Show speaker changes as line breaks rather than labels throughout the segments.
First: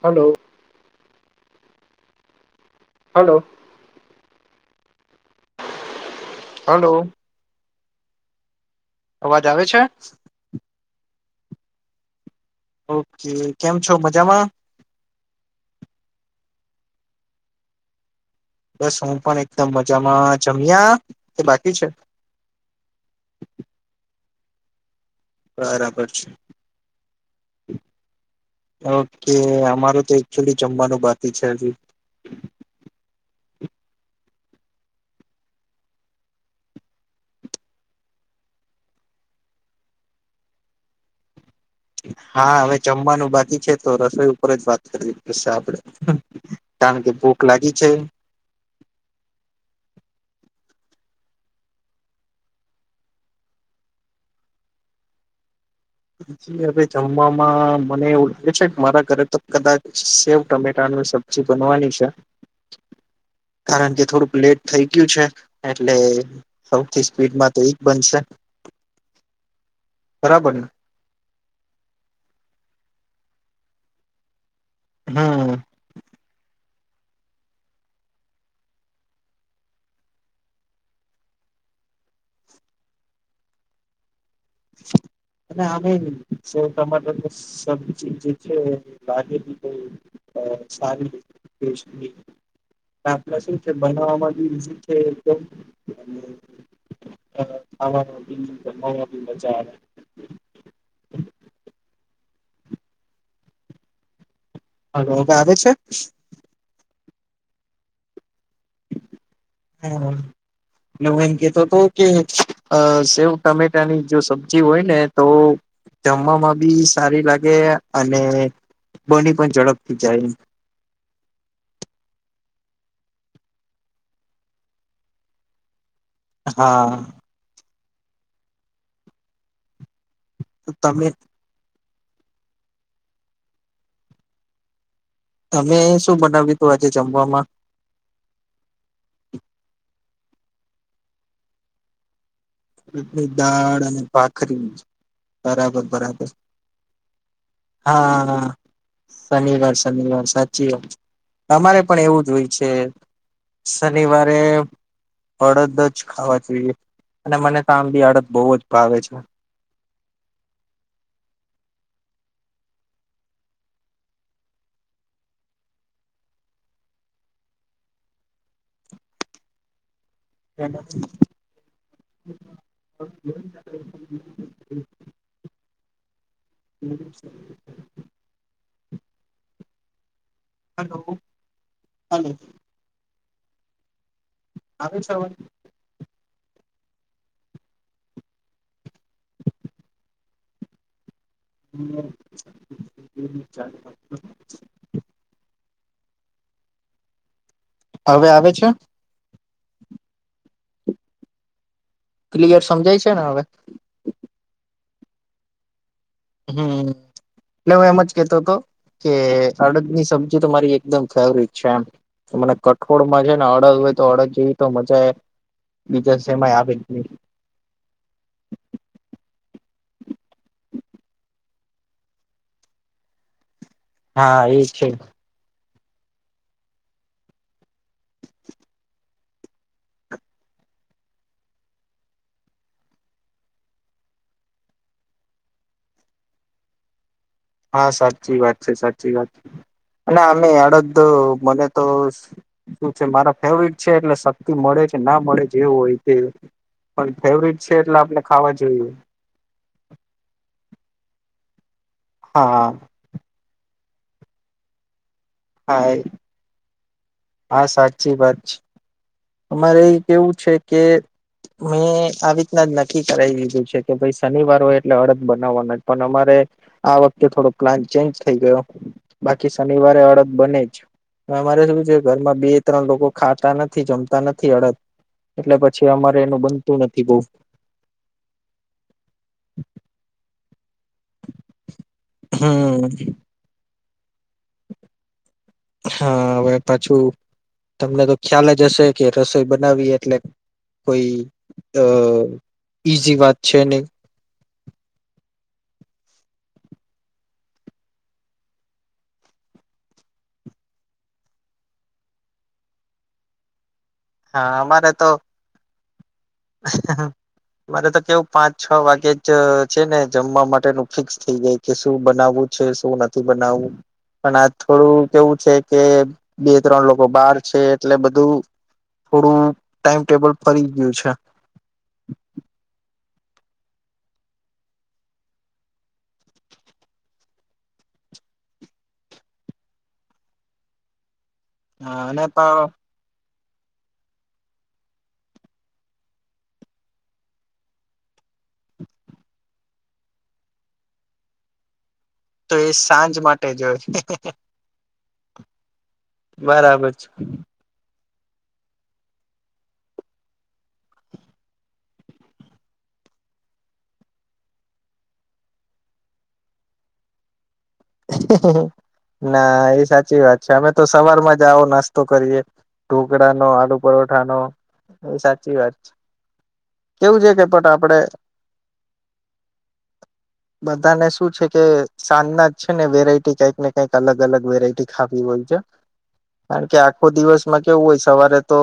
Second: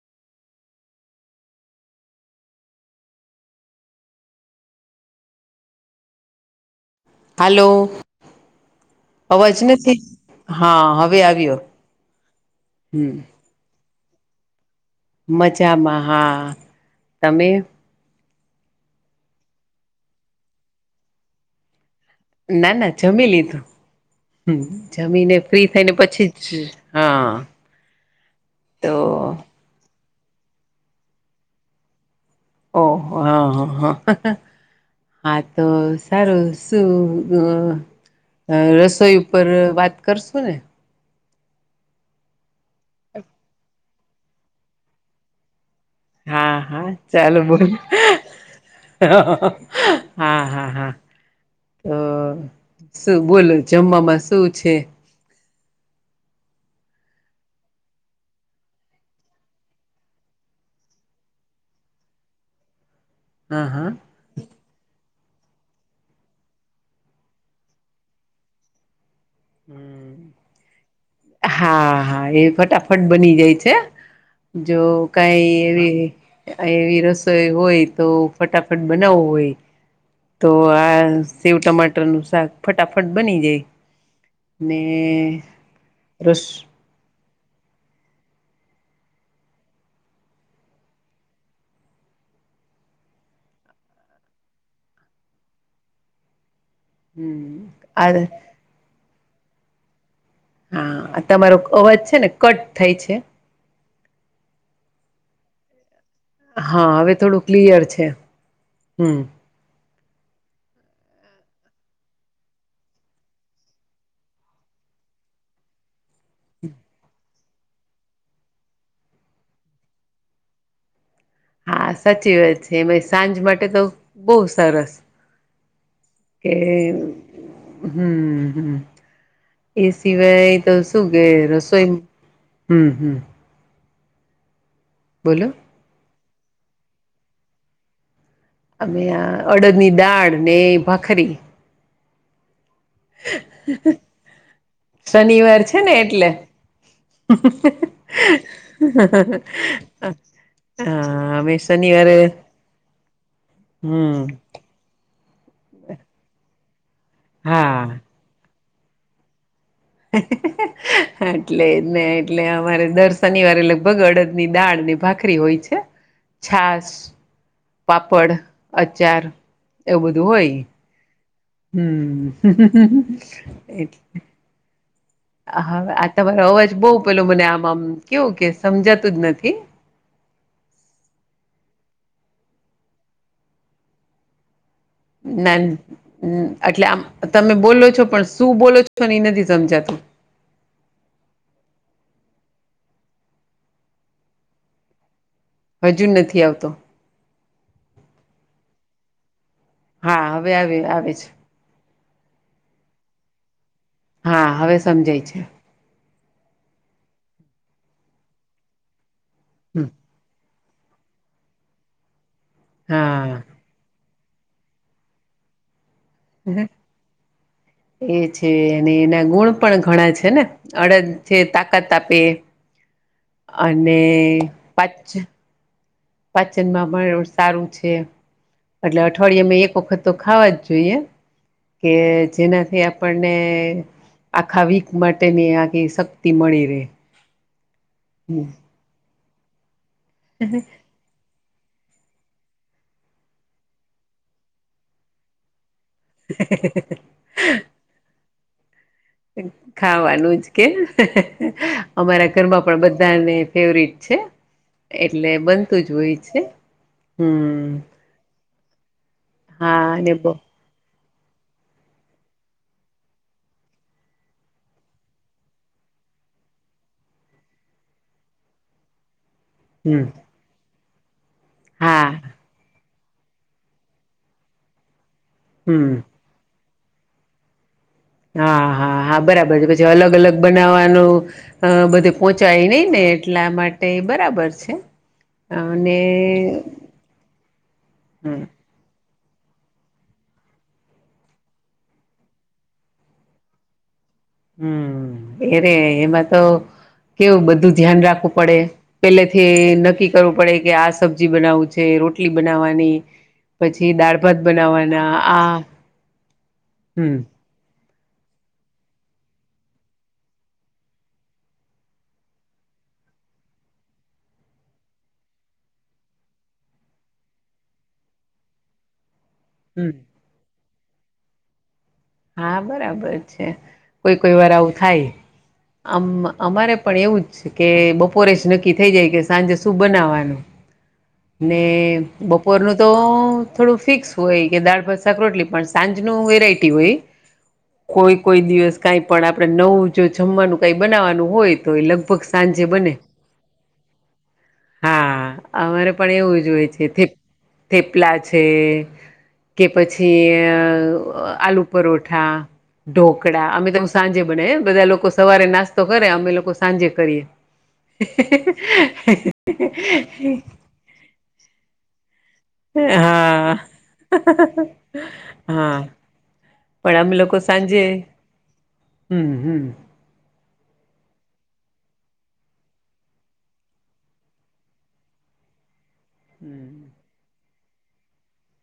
Hello. Hello. Hello
hello. અવાજ
આવે છે
નથી હા હવે આવ્યો હમ
ઓકે કેમ છો મજામાં?
મજામાં હા તમે?
બસ હું પણ એકદમ મજામાં જમ્યા કે બાકી છે?
ના ના જમી લીધું હુ જમીને ફ્રી થઈને
બરાબર છે
પછી જ હા તો
ઓકે અમારેતો એકચુલી જમવાનું બાકી છે, હજી
ઓ હ હ હ હા તો સારું શું અ રસોઈ ઉપર વાત કરશું ને?
હા હવે જમવાનું બાકી છે, તો રસોઈ ઉપર જ વાત કરી [unintelligible] આપડે
હા હા
કારણ કે
ચાલો
ભૂખ લાગી છે
[unintelligible] હા હા હા તો અ શું બોલો જમવામાં શું છે?
હવે જમવામાં મને એવું લાગે છે, મારા ઘરે તો કદાચ સેવ ટમેટા સબ્જી બનવાની છે,
હા હા
કારણ કે થોડુંક લેટ થઈ ગયું છે. એટલે સૌથી સ્પીડ માંતો એ જ બનશે
હમ
બરાબરને?
હા હા એ ફટાફટ બની જાય છે. જો કઈ
હમ
એવી એવી રસોઈ હોય તો ફટાફટ બનાવવો હોય તો આ સેવ ટમાટરનું શાક ફટાફટ બની જાય ને
[inaudible]
રસ
સબજી જે છે, લાગેલી સારી [unintelligible] આપડા શું છે, બનાવામાં બી ઈઝી છે, એકદમ અ
હમ આ
ખાવામા બી જમવામા બી મજા આવે
હા તમારો અવાજ છે, ને કટ થાય છે.
હાલો [unintelligible] આવે છે?
હા હવે થોડું ક્લિયર છે, હમ
હા. હું એમ કેતોતો કે અ સેવ ટામેટાની જો સબ્જી હોય ને તો જમવામાં બી સારી લા ગે અને બની પણ ઝડપથી જાય
હા સાચી વાત છે, એમાંય સાંજ માટે તો બોવ સરસ કે
હા
હમ હમ એ સિવાય તો શું
તમે
કે રસોઈ હમ હમ બોલો
તમે શું બનાવ્યું તું આજે જમવામાં
અમે અ અડદની દાળ ને ભખરી
એટલી દાળ અને ભાખરી
શનિવાર છે
બરાબર
ને
બરાબર
એટલે
હા શનિવાર શનિવાર સાચી વાત
હા અમે
તમા રે પણ
શનિવારે
એવું જ હોય છે
હમ
શનિવારે અડદ જ ખાવા જોઈએ અને મને તો
હા
આંબી અડદ બહુ જ ભાવે છે
એટલે ને એટલે અમારે દર શનિવારે લગભગ અડદ ની દાળ ભાખરી હોય છે છાસ પાપડ અચાર એવું બધું હોય હમ એટલે હા આ તમારો અવાજ બહુ પેલો મને આમાંમ કેવું કે સમજાતું જ નથી
હલો હલો આવ્યો છે અવાજ
હમ એટલે આમ તમે બોલો છો પણ શું બોલો છોને એ નથી સમજાતું
[inaudible] [inaudible] હ [unintelligible]
હજુ નથી આવતો
હવે આવે છે
હા હવે આવી આવે છે
ક્લિયર સમજાય છે ને હવે
હા હવે સમજાય છે
હમ એટલે હું એમ જ કેતો હતો કે અડદની સબ્જી તો મારી એકમ ફેવરટ છે એમ મને કઠોળમાં છે
હા
ને અડદ હોય તો અડદ જેવી તો મજા એ
એ છે અને એના ગુણ પણ ઘણા છે ને અડદ છે તાકાત આપે અને
હા એ છે
પછ પાચન માં પણ સારું છે એટલે અઠવાડિયે મેં એક વખત તો ખાવા જ જોઈએ કે જેનાથી આપણને આખા વીક માટેની આખી શક્તિ મળી રહે
હા સાચી
હમ
વાત છે સાચી વાત છે અને અમે અડધ મને તો શું છે મારા ફેવરિટ છે એટલે શક્તિ મળે છે ના મળે જેવું હોય પણ ફેવટ છે એટલે આપણે ખાવા જોઈએ
ખાવાનું જ કે અમારા ઘરમાં
હા
પણ બધાને ફેવરિટ છે એ એટલે બનતું જ
હા
હોય છે
હા
હમ
સાચી વાત છે અમારે
હા
એ
અને
કેવું
બ
છે કે મેં આવી રીતના જ નક્કી કરાવી દીધું છે કે ભાઈ શનિવાર હોય એટલે અડદ બનાવવાનું જ પણ અમારે આ વખતે થોડો પ્લાન ચેન્જ થઈ ગયો બાકી શનિવારે
હમ
અડદ બને જ અમારે શું છે
હા
ઘરમાં બે ત્રણ લોકો ખાતા નથી જમતા જમતાં નથી અડદ એટલે
હમ
પછી અમારે એનું બનતું નથી બહુ
હા હા હા બરાબર છે પછી અલગ અલગ બનાવા બધે પહોંચાય નહી
હમ
ને એટલા માટે બ
હા હવે પાછું તમને તો
હમ
ખ્યાલ જ હશે કે રસોઈ બનાવીએ એટલે કોઈ અ ઈઝી વાત છે નહી
હમ એ રે એમાં તો કેવું બધું ધ્યાન રાખવું પડે પેલેથી નક્કી કરવું પડે કે આ સબ્જી બનાવું છે રોટલી બનાવાની પછી દાળ ભાત
હા અમારે તો
બનાવવાના આ હમ
મારે તો કેવું પાંચ છ વાગે જ છે. ને જમવા માટેનું ફિક્સ થઈ ગયું કે શું બનાવવું છે શું નથી. શું બનાવું? પણ આ થોડું કેવું છે કે બે ત્રણ લોકો બહાર છે એટલે બધું થોડું
હમ
ટાઈમટેબલ ફરી ગયું છે.
હા બરાબર છે કોઈ કોઈ વાર આવું થાય. અમારે અમારે પણ એવું જ છે કે બપોરે જ નક્કી થઇ જાય કે સાંજે શું બનાવાનું
[inaudible]
ને
હા અને પણ
બપોરનું તો થોડું ફિક્સ હોય કે દાળ, ભાત, શાક, રોટલી પણ સાંજના વેરાયટી હોય. કોઈ કોઈ દિવસ કઈ પણ આપડે નવું જો જમવાનું કઈ બનાવાનું હોય તો એ લગ [inaudible]
તો એ સાંજ માટે જ હોય
હા અમારે પણ એવું જ હોય છે થેપલા છે કે પછી આલુ પરોઠા ઢોકળા અમે તો સાંજે બને બધા લોકો સવારે નાસ્તો કરે અમે લોકો સાંજે કરીએ.
ના એ સાચી વાત છે અમે તો સવારમાં જાઓ નાસ્તો કરીએ. ઢોકળાનો,
હા
આલું પરોઠાનો એ સાચી વાત
હા
છે.
પણ અમે
કેવું છે
લોકો
કે પટ [unintelligible]
સાંજે
આપડે
હમ હમ
બધાને શું કે સાંજના જ છે ને વેરાયટી કઈક ને કઈક અલગ અલગ વેરાયટી ખાવી હોય છે.
હમ
કારણ કે આખો દિવસ કેવું હોય સવારે તો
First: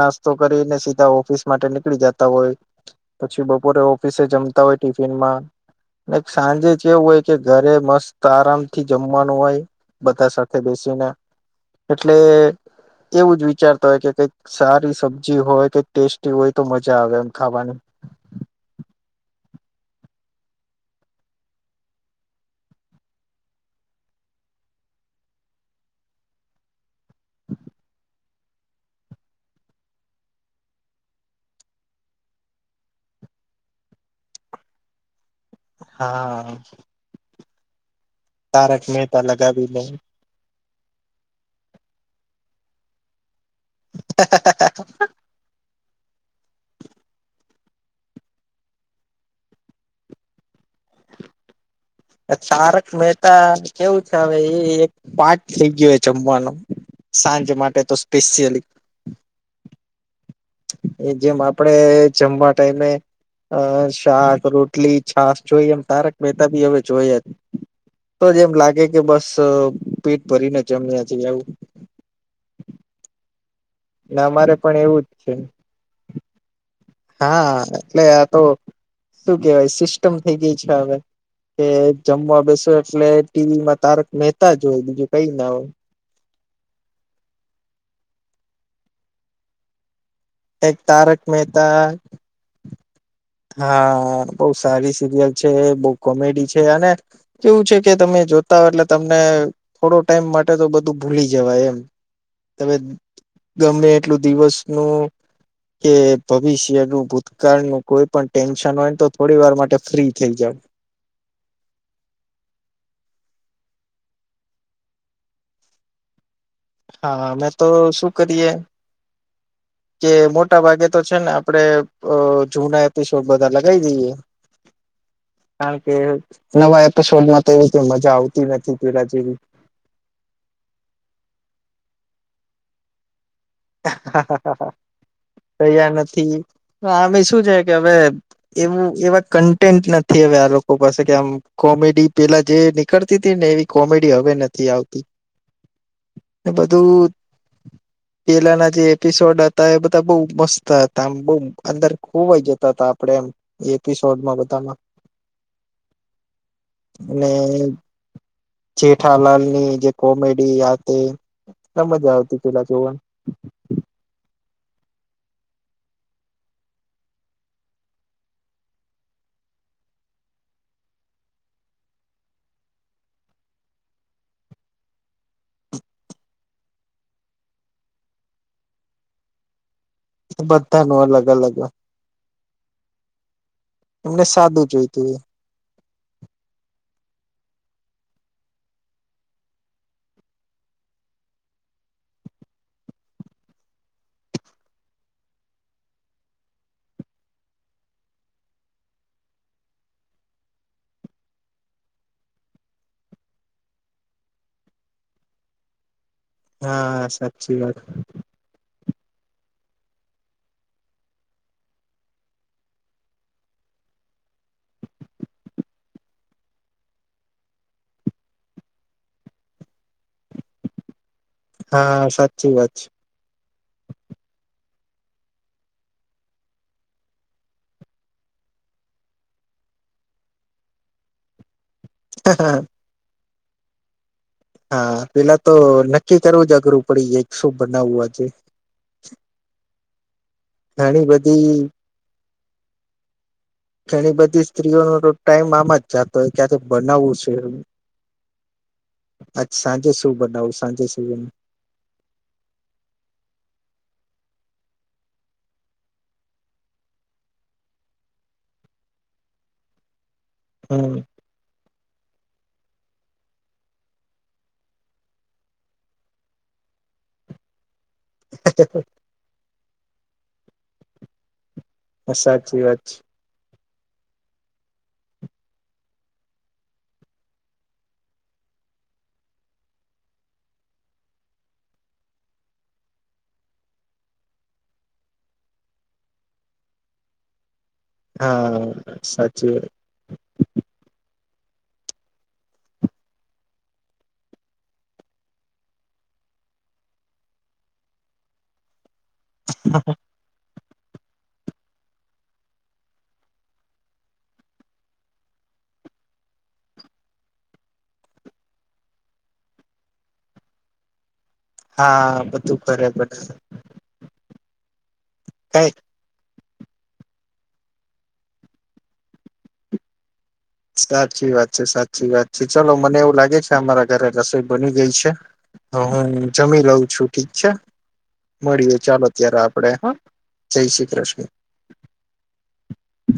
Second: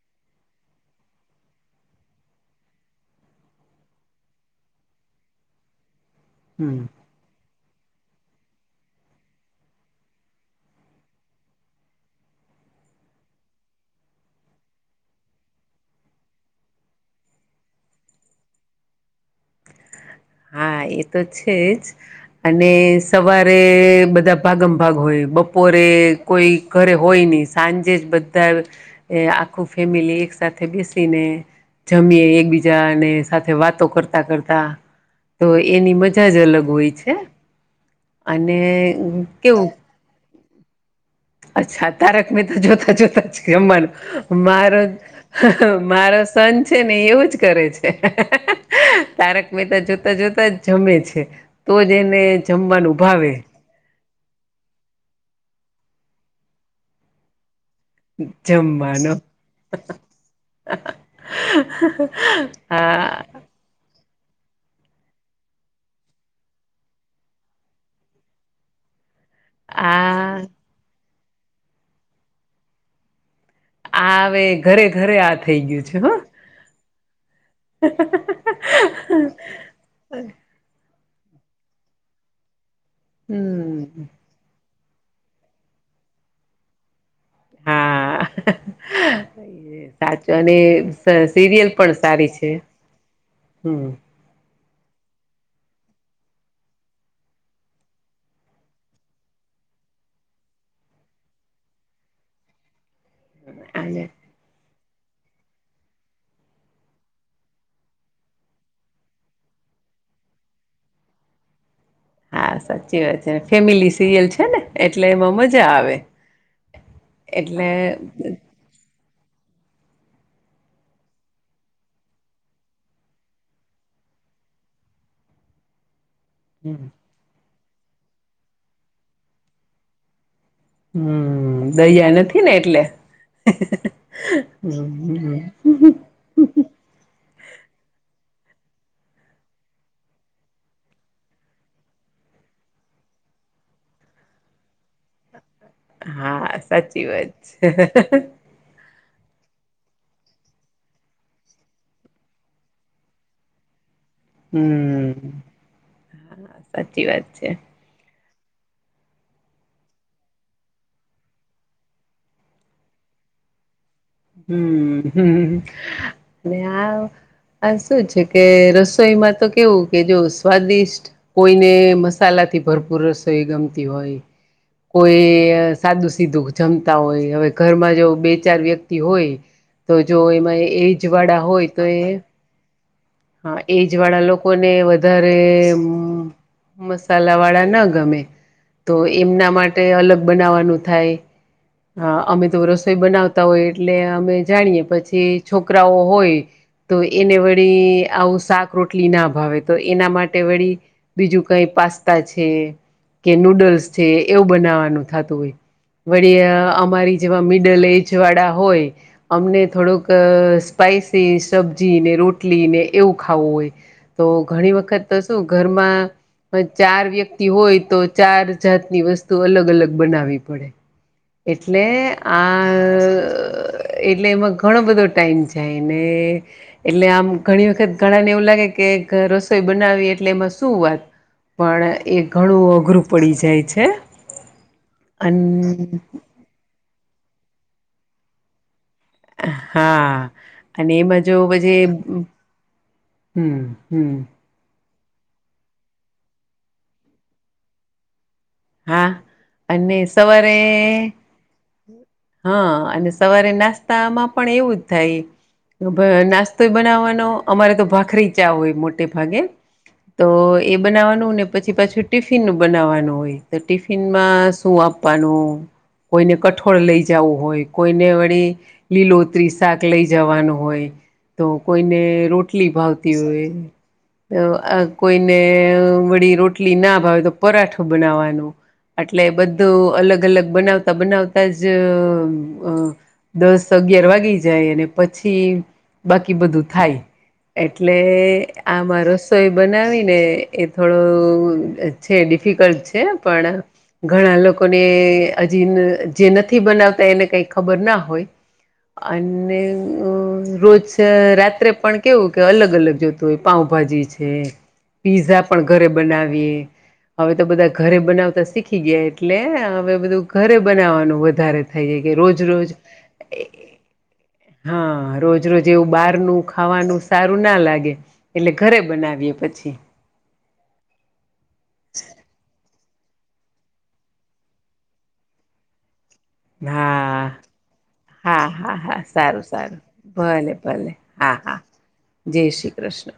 નાસ્તો કરીને સીધા ઓફિસ માટે નીકળી જતા હોય. પછી બપોરે ઓફિસે જમતા હોય ટિફિનમાં. સાંજે
હમ
જવું હોય કે ઘરે મસ્ત આરામ થી જમવાનું હોય બધા સાથે બેસીને એટલે એવું જ વિચારતા હોય કે કઈક સારી સબ્જી હોય કઈક ટેસ્ટી હોય તો મજા આવે એમ ખાવાની [inaudible]
હા એ તો છે જ અને સવારે બધા ભાગમ ભાગ હોય. બપોરે કોઈ ઘરે હોય નહી સાંજે જ બધા એ આખું ફેમિલી એક સાથથે બેસીને જમીએ એકબીજાને સાથે વાતો કરતા કરતા તો એની મજા જ
હા
અલગ હોય છે અને
તારક મહેતા લગાવી
કેવું
દે
અચ્છા તારક મહેતા જોતા જોતા જ જમવાનું મારો મારો સન છે ને એવું જ કરે છે તારક મહેતા જોતા જોતા જમે જમે છે તો જને
તારક
જમવાનું ભાવે.
મહેતા કેવું હવે એ એક પાઠ થઈ ગયો જમવાનો સાંજ માટે તો સ્પેશિયલી
જમવાનો
એ જેમ આપડે જમવા ટાઈમે
આ
અ [unintelligible] શાક, રોટલી, છાસ જોઈએ એમ તારક મહેતા બી હવે જોઈએ જ. તોજ એમ લાગે કે બસ પેટ
આ
ભરીને ચમ [inaudible] ત્યાથી આવું.
હ હવે ઘરે ઘરે
છે
આ થઈ ગયું છે હ.
હા એટલે આ તો શું કેવાય સિસ્ટમ થઈ ગઈ છે હવે. કે જમવા બેસો એટલે ટીવીમાં
હમ
તારક મહેતા જ હોય બીજું કઈ ના હોય.
હા. સાચો અને
એક તારક
સિરિયલ
મહેતા
પણ સારી છે. હમ
હા. [inaudible] સારી સિરિયલ છે બહુ કોમેડી છે અને કેવું છે કે તમે જોતા હો એટલે તમને થોડો ટાઈમ માટે તો બધું ભૂલી જવાય એમ ગમે
અને
એટલું દિવસ નું કે ભવિષ્યનું ભૂતકાળનું કોઈ પણ ટેન્શન હોય ને તો થોડી વાર માટે ફ્રી થઈ જાવ.
હા સાચી વાત છે ફેમિલી સિરિયલ છે ને એટલે એમાં મજા આવે.
હા, અમે તો
એટલે
શું કરીએ કે મોટા ભાગે તો છેને, આપડે જૂના એપિસોડ બધા લગાવી દઈએ કારણ કે નવા એપિસોડમા, તો એવી મજા આવતી નથી પેલા જેવી.
હમ, દયા નથી. ને એટલે હમ
તૈયાર નથી આમ શું છે, કે હવે એવું એવા કન્ટેન્ટ નથી. હવે આ લોકો પાસે કે આમ કોમેડી પેલા જે નીકળતી હતી ને એ કોમેડી હવે નથી, આવતી ને
હા, સાચી
બધું
વાત છે.
પેલાના જે એપિસોડ હતા, એ બધા બઉ મસ્ત હતા, આમ બહ અંદર ખોવાઈ જતા, હતા આપડે એમ એસોમાં બતાાના
હમ સાચી
અને
વાત છે.
જેઠાલાલ, ની જે કોમેડી આ તે એ મજા આવતી પેલા જોવા.
હમ હ અને આ હા શું છે, કે રસોઈમાં તો કેવું કે, જો સ્વાદિષ્ટ કોઈને મસાલા થી ભરપૂર રસોઈ ગમતી હોય. કોઈ સાદું સીધુ જમતા હોય, હવે ઘરમાં જો બે ચાર વ્યક્તિ હોય, તો જો એમાં
બધા ન
એજ
અલગ
વાળા
અલગ
હોય, તો એ હા, એજ
એમને
વાળા લોકો
સાદું
ને
જોઈતું
વધારે મ. મસાલા વાળા ના ગમે તો એમના માટે અલગ બનાવાનું થાય. હા, અમે તો રસોઈ, બનાવતા હોય. એટલે અમે જાણીએે પછી, છોકરાઓ હોય તો એને વળી આવુ શાક રોટલીના ભાવે, તો એના માટે વળી બીજું કઈ. પાસ્તા છે, કે નૂડલ્સ છે, એવું બનાવાનું થતું હોય. વળી
હા
અમારી જેવા
સાચી વાત
મિડલ એજ વાળા હોય, અમને થોડુંક સ્પાઈસી સબ્જી ને રોટલી ને એવું ખાવું હોય. તો ઘણી વખત શું ઘરમા પણ ચાર વ્યક્તિ હોય, તો ચાર જાતની વસ્તુ અલગ અલગ બનાવી પડે એટલે
હા સાચી વાત છે.
આ એટલે એમાં ઘણો બધો ટાઈમ જાય, ને એટલે આમ ઘણી વખત ઘણાને એવું લાગે કે રસોઈ બનાવી એટલે, એમાં શું વાત પણ એ ઘણુ અઘરુ પડી જાય છે.
હા,
અન
પેલા તો નક્કી કરવું જ અઘરું પડી જ શું બનાવવું આજે
હા, અને
ઘણી
એમા જો પ
બધી
જે
ઘણી બધી સ્ત્રીઓનો, તો ટાઈમ આમા જ જાતો હોય, ક્યાં તો બનાવવું છે એ
હા, અને
બનાવું
સવારે
સાંજે શું બનાવું.
હા, અને સવારે નાસ્તામાં પણ એવું જ થાય નાસ્તો બનાવવાનો અમારે તો ભાખરી ચા હોય મોટે ભાગે તો એ
હમ
બનાવવાનું ને પછી પાછું ટિફિન નું બનાવવાનું હોય. તો ટિફિનમાં શું આપવાનું કોઈને કઠોળ લઈ, જવું હોય કોઈને વળી લીલોતરી શાક લઈ, જવાનું હોય. તો કોઈને
સાચી
રોટલી
વાત છે
ભાવતી હોય. કોઈને વળી રોટલીના ભાવે, તો પરાઠું બનાવવાનું એટલે બધું અલગ, અલગ બનાવતા બનાવતા જ દસ અગિયાર વાગી જાય, અને પછી બાકી બધું થાય એટલે
હા
આમા રસોઈ,
સાચી વાત
બનાવી ને એ થોડો છે, ડીફિકલ્ટ છે. પણ ઘણા લોકોને હજી જે નથી, બનાવતા એને કઈ ખબરના હોય. અને રોજ અ રાત્રે પણ કેવું કે અલગ અલગ જોતું હોય પાઉભાજી છે પીઝા પણ ઘરે બનાવીએ હવે તો બધા ઘરે બનાવતા શીખી ગયા એટલે હવે બધું ઘરે બનાવવાનું વધારે વધારે થઈ જાય કે
હા
રોજ
બધું
રોજ
ઘરે બને
હા રોજ રોજ
કઈ
એવું બહારનું ખાવાનું સારું ના લાગે એટલે ઘરે બનાવીએ પછી
સાચી વાત છે સાચી વાત છે ચલો મને એવું લાગે છે અમારા ઘરે રસોઈ બની ગઈ છે હું જમી લઉં છું
હા
ઠીક છે
હા હા
મળીએ
હા
ચાલો ત્યારે
સારું
આપડે
સારું
હા
ભલે
જય શ્રી
ભલે
કૃષ્ણ
હા હા જય શ્રી કૃષ્ણ